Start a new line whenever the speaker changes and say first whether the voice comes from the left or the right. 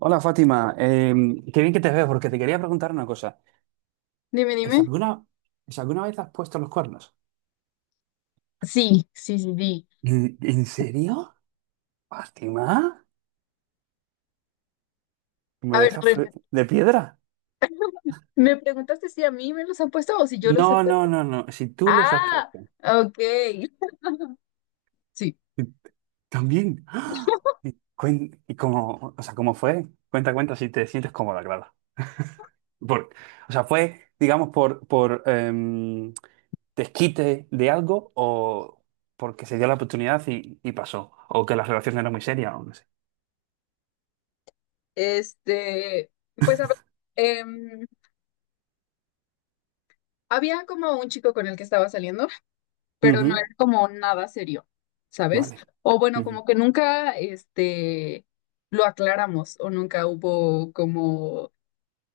right: Hola Fátima, qué bien que te veo porque te quería preguntar una cosa.
left: Dime,
right: ¿Es
left: dime.
right: alguna, es alguna vez has puesto los cuernos?
left: Sí, sí, sí, sí.
right: En serio? Fátima, me
left: A ver,
right: dejas de piedra.
left: me preguntaste si a mí me los han puesto o si yo los he...
right: No,
left: pe-
right: no, no, no. Si tú los has
left: Ah,
right: puesto.
left: ok. Sí.
right: También. ¡Ah! ¿Y, y cómo, o sea, cómo fue? Cuenta, cuenta si te sientes cómoda, claro. Por, o sea, fue, digamos, por desquite de algo o porque se dio la oportunidad y pasó. O que la relación era muy seria o no sé.
left: Este, pues a ver, em, había como un chico con el que estaba saliendo, pero no
right: Ujú.
left: era como nada serio, ¿sabes?
right: Vale.
left: O bueno,
right: Ujú.
left: como que nunca, lo aclaramos o nunca hubo como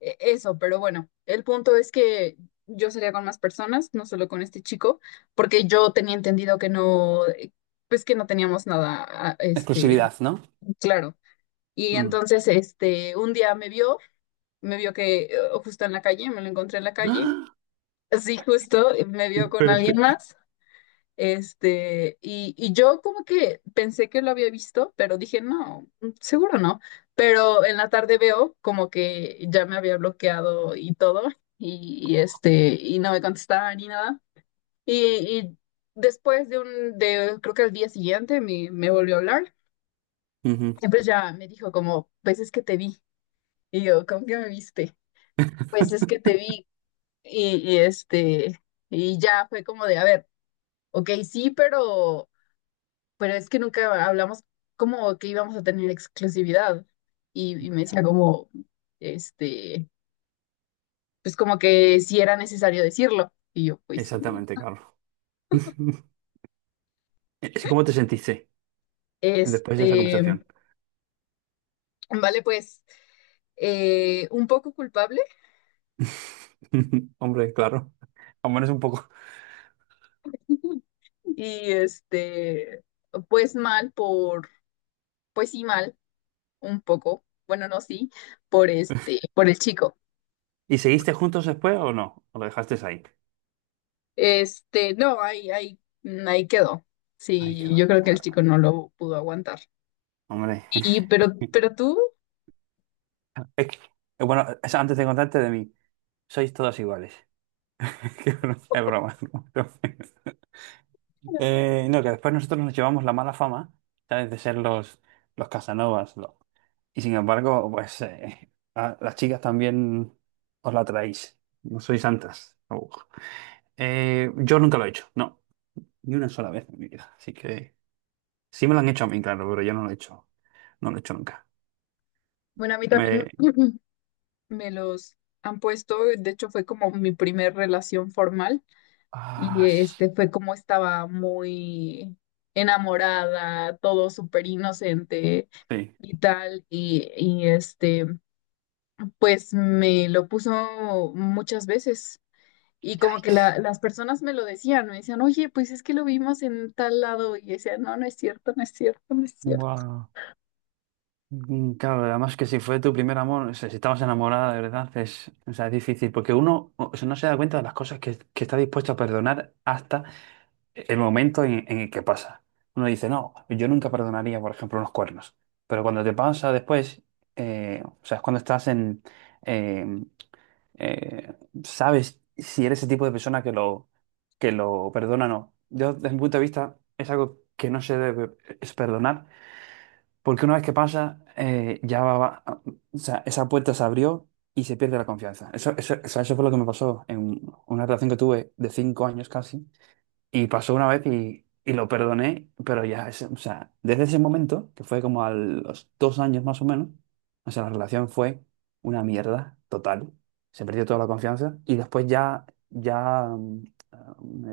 left: eso, pero bueno, el punto es que yo salía con más personas, no solo con este chico, porque yo tenía entendido que no, pues que no teníamos nada,
right: Exclusividad, ¿no?
left: claro. Y
right: Mm.
left: entonces, un día me vio que justo en la calle, me lo encontré en la calle,
right: ¡Ah!
left: así justo, me vio con alguien
right: Espérate.
left: más y yo como que pensé que lo había visto, pero dije, no, seguro no. Pero en la tarde veo como que ya me había bloqueado y todo, y no me contestaba ni nada. Y, y después creo que al día siguiente me volvió a hablar,
right: Ujú.
left: y pues ya me dijo como, pues es que te vi. Y yo, ¿cómo que me viste? Pues es que te vi. Y, y este, y ya fue como de, a ver, ok, sí, pero es que nunca hablamos como que íbamos a tener exclusividad. Y me decía como, este, pues como que si era necesario decirlo. Y yo, pues sí.
right: Exactamente, Carlos. ¿Y cómo te sentiste después de esa
left: Este,
right: conversación?
left: vale, pues un poco culpable.
right: Hombre, claro. Al menos un poco.
left: Y pues mal por, pues sí mal, un poco, bueno, no sí, por por el chico.
right: ¿Y seguiste juntos después o no? ¿O lo dejaste ahí?
left: No, ahí quedó.
right: Ay, qué
left: Sí,
right: va.
left: yo creo que el
right: Claro,
left: chico
right: claro.
left: no lo pudo aguantar.
right: Hombre.
left: Y pero tú,
right: Es que- bueno, antes de contarte de mí, sois todas iguales. Es broma. ¿No? Pero- No, que después nosotros nos llevamos la mala fama, ¿sabes? De ser los Casanovas. Y sin embargo, pues a las chicas también os la traéis. No sois santas. Oh. Yo nunca lo he hecho, no, ni una sola vez en mi vida. Así que sí me lo han hecho a mí, claro, pero yo no lo he hecho. No lo he hecho nunca.
left: bueno, a mí también
right: Me...
left: me los han puesto, de hecho fue como mi primer relación formal y
right: Ah,
left: fue como estaba muy enamorada, todo súper inocente
right: sí.
left: y tal, y pues me lo puso muchas veces y como que
right: Yikes.
left: las personas me lo decían, me decían, oye, pues es que lo vimos en tal lado y yo decía, no, no es cierto, no es cierto, no es cierto.
right: Wow. Claro, además que si fue tu primer amor, o sea, si estabas enamorada de verdad, es, o sea, es difícil, porque uno o sea, no se da cuenta de las cosas que está dispuesto a perdonar hasta el momento en el que pasa. Uno dice, no, yo nunca perdonaría, por ejemplo, unos cuernos. Pero cuando te pasa después, o sea, es cuando estás en, eh, eh, sabes si eres ese tipo de persona que lo perdona o no. Yo, desde mi punto de vista, es algo que no se debe es perdonar, porque una vez que pasa, ya va, o sea, esa puerta se abrió y se pierde la confianza. Eso, o sea, eso fue lo que me pasó en una relación que tuve de 5 años casi y pasó una vez y lo perdoné, pero ya, o sea, desde ese momento, que fue como a los 2 años más o menos, o sea, la relación fue una mierda total. Se perdió toda la confianza y después ya, ya, mm,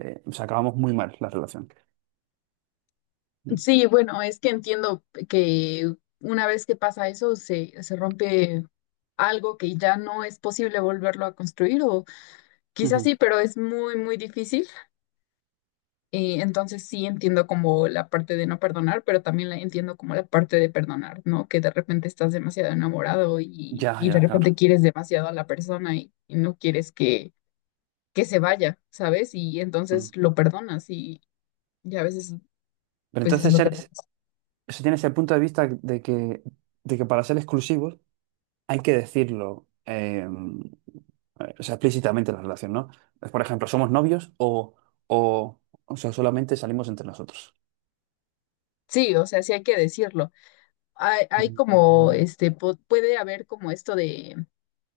right: eh, o sea, acabamos muy mal la relación. Mm.
left: Sí, bueno, es que entiendo que una vez que pasa eso, se rompe algo que ya no es posible volverlo a construir, o quizás
right: Ujú.
left: sí, pero es muy, muy difícil. Entonces sí entiendo como la parte de no perdonar, pero también la entiendo como la parte de perdonar, ¿no? Que de repente estás demasiado enamorado y,
right: Ya,
left: y de
right: ya,
left: repente
right: claro.
left: quieres demasiado a la persona y no quieres que, se vaya, ¿sabes? Y
right: Mm.
left: entonces lo perdonas y a veces
right: Pero
left: pues es
right: entonces
left: lo que
right: eres,
left: pasa.
right: o sea, tienes el punto de vista de que para ser exclusivos hay que decirlo o sea, explícitamente en la relación, ¿no? Por ejemplo, ¿somos novios o sea, solamente salimos entre nosotros?
left: Sí, o sea, sí hay que decirlo hay como,
right: Mm.
left: puede haber como esto de,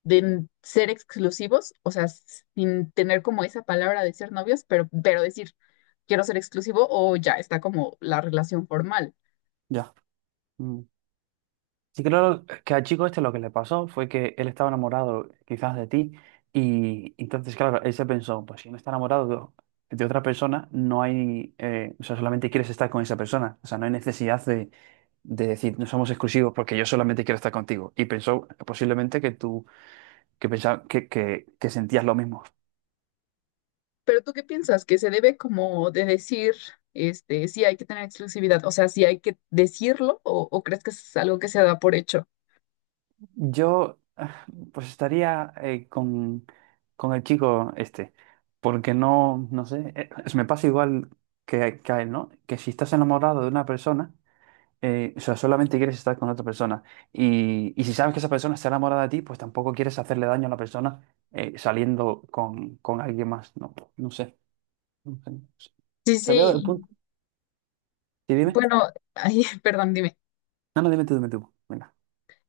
left: de ser exclusivos, o sea, sin tener como esa palabra de ser novios, pero decir, quiero ser exclusivo o ya está como la relación formal.
right: Ya. Mm. Sí, creo que al chico este lo que le pasó fue que él estaba enamorado quizás de ti y entonces, claro, él se pensó, pues si no está enamorado de otra persona, no hay, o sea, solamente quieres estar con esa persona, o sea, no hay necesidad de decir, no somos exclusivos porque yo solamente quiero estar contigo. Y pensó posiblemente que tú que pensaba que, que sentías lo mismo.
left: Pero ¿tú qué piensas? Que se debe como de decir, si hay que tener exclusividad, o sea, si hay que decirlo o crees que es algo que se da por hecho.
right: Yo pues estaría con el chico este, porque no, no sé, se me pasa igual que a él, ¿no? Que si estás enamorado de una persona, o sea, solamente quieres estar con otra persona. Y si sabes que esa persona está enamorada de ti, pues tampoco quieres hacerle daño a la persona saliendo con alguien más. No, no sé. No sé.
left: Sí,
right: Se veo el
left: sí,
right: punto. Sí, dime.
left: bueno, ay, perdón, dime.
right: No, no, dime tú, dime tú. Venga.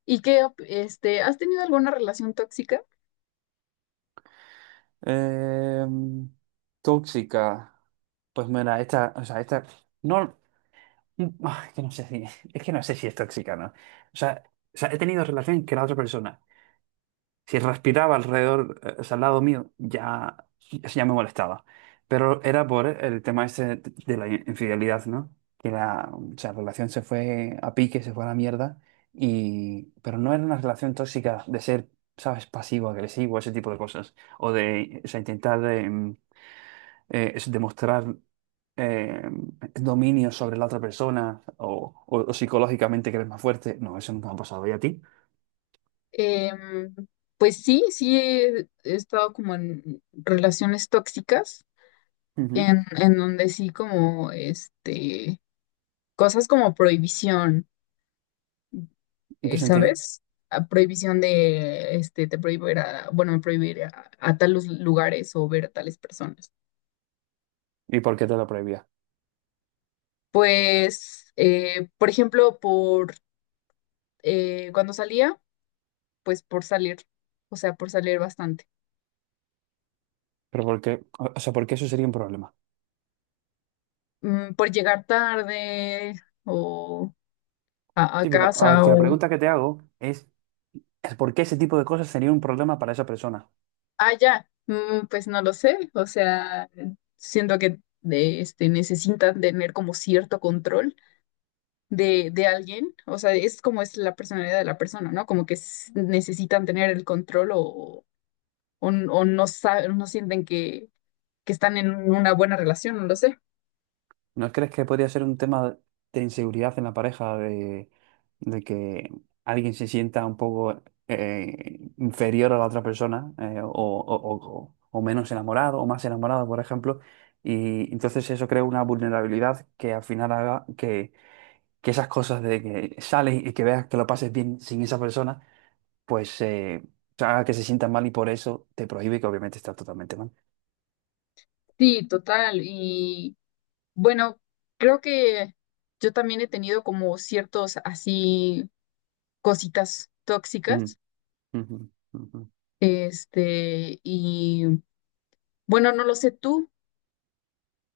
left: ¿Y qué, has tenido alguna relación tóxica?
right: Em, Tóxica. Pues mira, esta, o sea, esta, no, ah, que no sé si, es que no sé si es tóxica, ¿no? Sea, o sea, he tenido relación que la otra persona, si respiraba alrededor, o sea, al lado mío, ya, eso ya me molestaba. Pero era por el tema ese de la infidelidad, ¿no? Que la, o sea, la relación se fue a pique, se fue a la mierda, y, pero no era una relación tóxica de ser, ¿sabes? Pasivo, agresivo, ese tipo de cosas. O de, o sea, intentar es demostrar eh, dominio sobre la otra persona o, o psicológicamente que eres más fuerte. No, eso nunca me ha pasado. ¿Y a ti?
left: Em, pues sí, sí he estado como en relaciones tóxicas,
right: Ujú.
left: en donde sí como, cosas como prohibición,
right: ¿En qué sentido?
left: ¿sabes? A prohibición de, te prohíbo ir a, bueno, me prohíbo ir a, tales lugares o ver a tales personas.
right: ¿Y por qué te lo prohibía?
left: Pues, por ejemplo, cuando salía, pues por salir, o sea, por salir bastante.
right: Pero porque, o sea, porque eso sería un problema.
left: Por llegar tarde o a
right: Sí, pero a ver,
left: casa
right: que la
left: o.
right: pregunta que te hago es ¿por qué ese tipo de cosas sería un problema para esa persona?
left: Ah, ya. Pues no lo sé, o sea, siento que necesitan tener como cierto control de alguien, o sea, es como es la personalidad de la persona, ¿no? Como que necesitan tener el control o no saben, no sienten que, están en una buena relación, no lo sé.
right: ¿No crees que podría ser un tema de inseguridad en la pareja, de que alguien se sienta un poco inferior a la otra persona, o, o menos enamorado, o más enamorado, por ejemplo? Y entonces eso crea una vulnerabilidad que al final haga que esas cosas de que sales y que veas que lo pases bien sin esa persona, pues haga que se sienta mal y por eso te prohíbe que obviamente está totalmente mal.
left: Sí, total, y bueno, creo que yo también he tenido como ciertos así cositas
right: Ujú,
left: tóxicas,
right: ujú, ujú.
left: este, y... Bueno, no lo sé tú,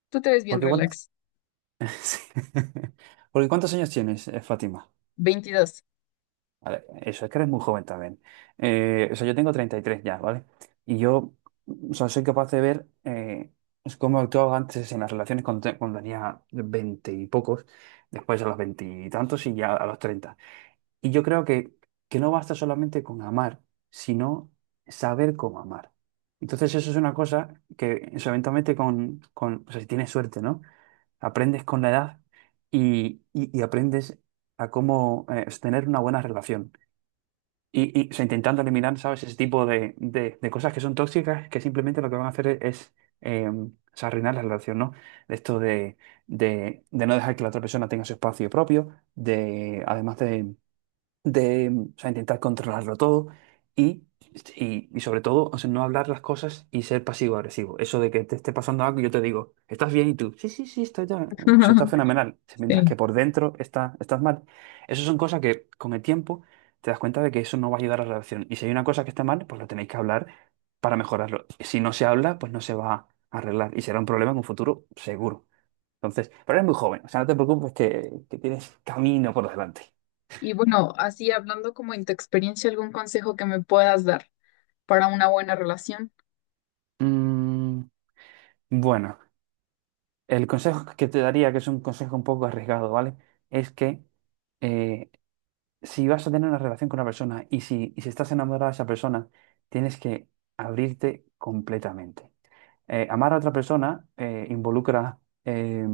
left: tú te ves bien
right: Porque igual
left: relax.
right: Sí. Porque ¿cuántos años tienes, Fátima?
left: 22.
right: Vale, eso, es que eres muy joven también. O sea, yo tengo 33 ya, ¿vale? Y yo, o sea, soy capaz de ver pues cómo actuaba antes en las relaciones cuando, cuando tenía 20 y pocos, después a los 20 y tantos y ya a los 30. Y yo creo que no basta solamente con amar, sino saber cómo amar. Entonces eso es una cosa que o sea, eventualmente con, o sea, si tienes suerte, ¿no? Aprendes con la edad y, y aprendes a cómo tener una buena relación. Y, o sea, intentando eliminar, ¿sabes? Ese tipo de, de cosas que son tóxicas, que simplemente lo que van a hacer es, o sea, arruinar la relación, ¿no? De esto de no dejar que la otra persona tenga su espacio propio, de, además de o sea, intentar controlarlo todo y, y sobre todo o sea, no hablar las cosas y ser pasivo-agresivo. Eso de que te esté pasando algo y yo te digo, ¿estás bien? Y tú, sí, sí, sí, estoy ya, o sea, está fenomenal. Mientras
left: Sí.
right: que por dentro está, estás mal. Eso son cosas que con el tiempo te das cuenta de que eso no va a ayudar a la relación. Y si hay una cosa que está mal, pues lo tenéis que hablar para mejorarlo. Si no se habla, pues no se va a arreglar y será un problema en un futuro seguro. Entonces, pero eres muy joven, o sea, no te preocupes que tienes camino por delante.
left: Y bueno, así hablando como en tu experiencia, algún consejo que me puedas dar para una buena relación.
right: Mm, Bueno, el consejo que te daría, que es un consejo un poco arriesgado, ¿vale? Es que eh, si vas a tener una relación con una persona y si estás enamorada de esa persona, tienes que abrirte completamente. Amar a otra persona involucra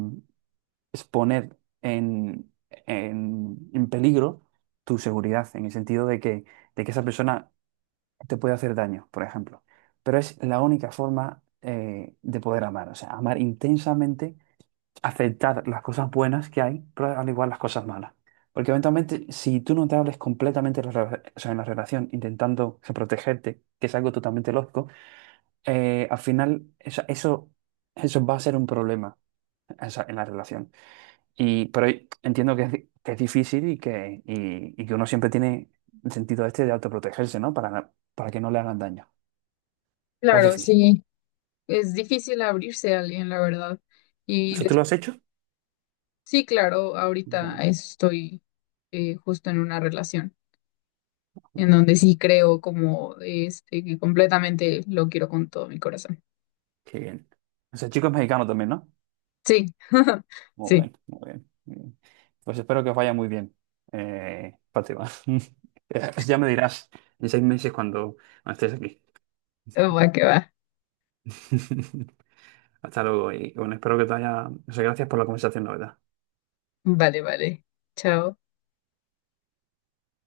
right: exponer en en peligro tu seguridad, en el sentido de que esa persona te puede hacer daño, por ejemplo. Pero es la única forma de poder amar, o sea, amar intensamente aceptar las cosas buenas que hay, pero al igual las cosas malas. Porque eventualmente, si tú no te hables completamente la o sea, en la relación, intentando o sea, protegerte, que es algo totalmente lógico, al final o sea, eso va a ser un problema o sea, en la relación. Y, pero entiendo que es, que es difícil y que uno siempre tiene el sentido este de autoprotegerse, ¿no? Para que no le hagan daño. Pero es
left: Claro,
right: difícil.
left: sí, es difícil abrirse a alguien, la verdad. Y
right: ¿Eso tú lo has hecho?
left: sí, claro, ahorita
right: Completamente.
left: estoy justo en una relación
right: Muy
left: en
right: bien.
left: donde sí creo como que completamente lo quiero con todo mi corazón.
right: Qué bien. O sea, chico es mexicano también, ¿no?
left: Sí,
right: Muy
left: sí,
right: bien, muy bien. Muy bien. Pues espero que os vaya muy bien, Fátima. Ya me dirás en 6 meses cuando, cuando estés aquí.
left: oh, va que va.
right: Hasta luego y bueno, espero que te haya... o sea, gracias por la conversación, la verdad.
left: Vale, vale. Chao.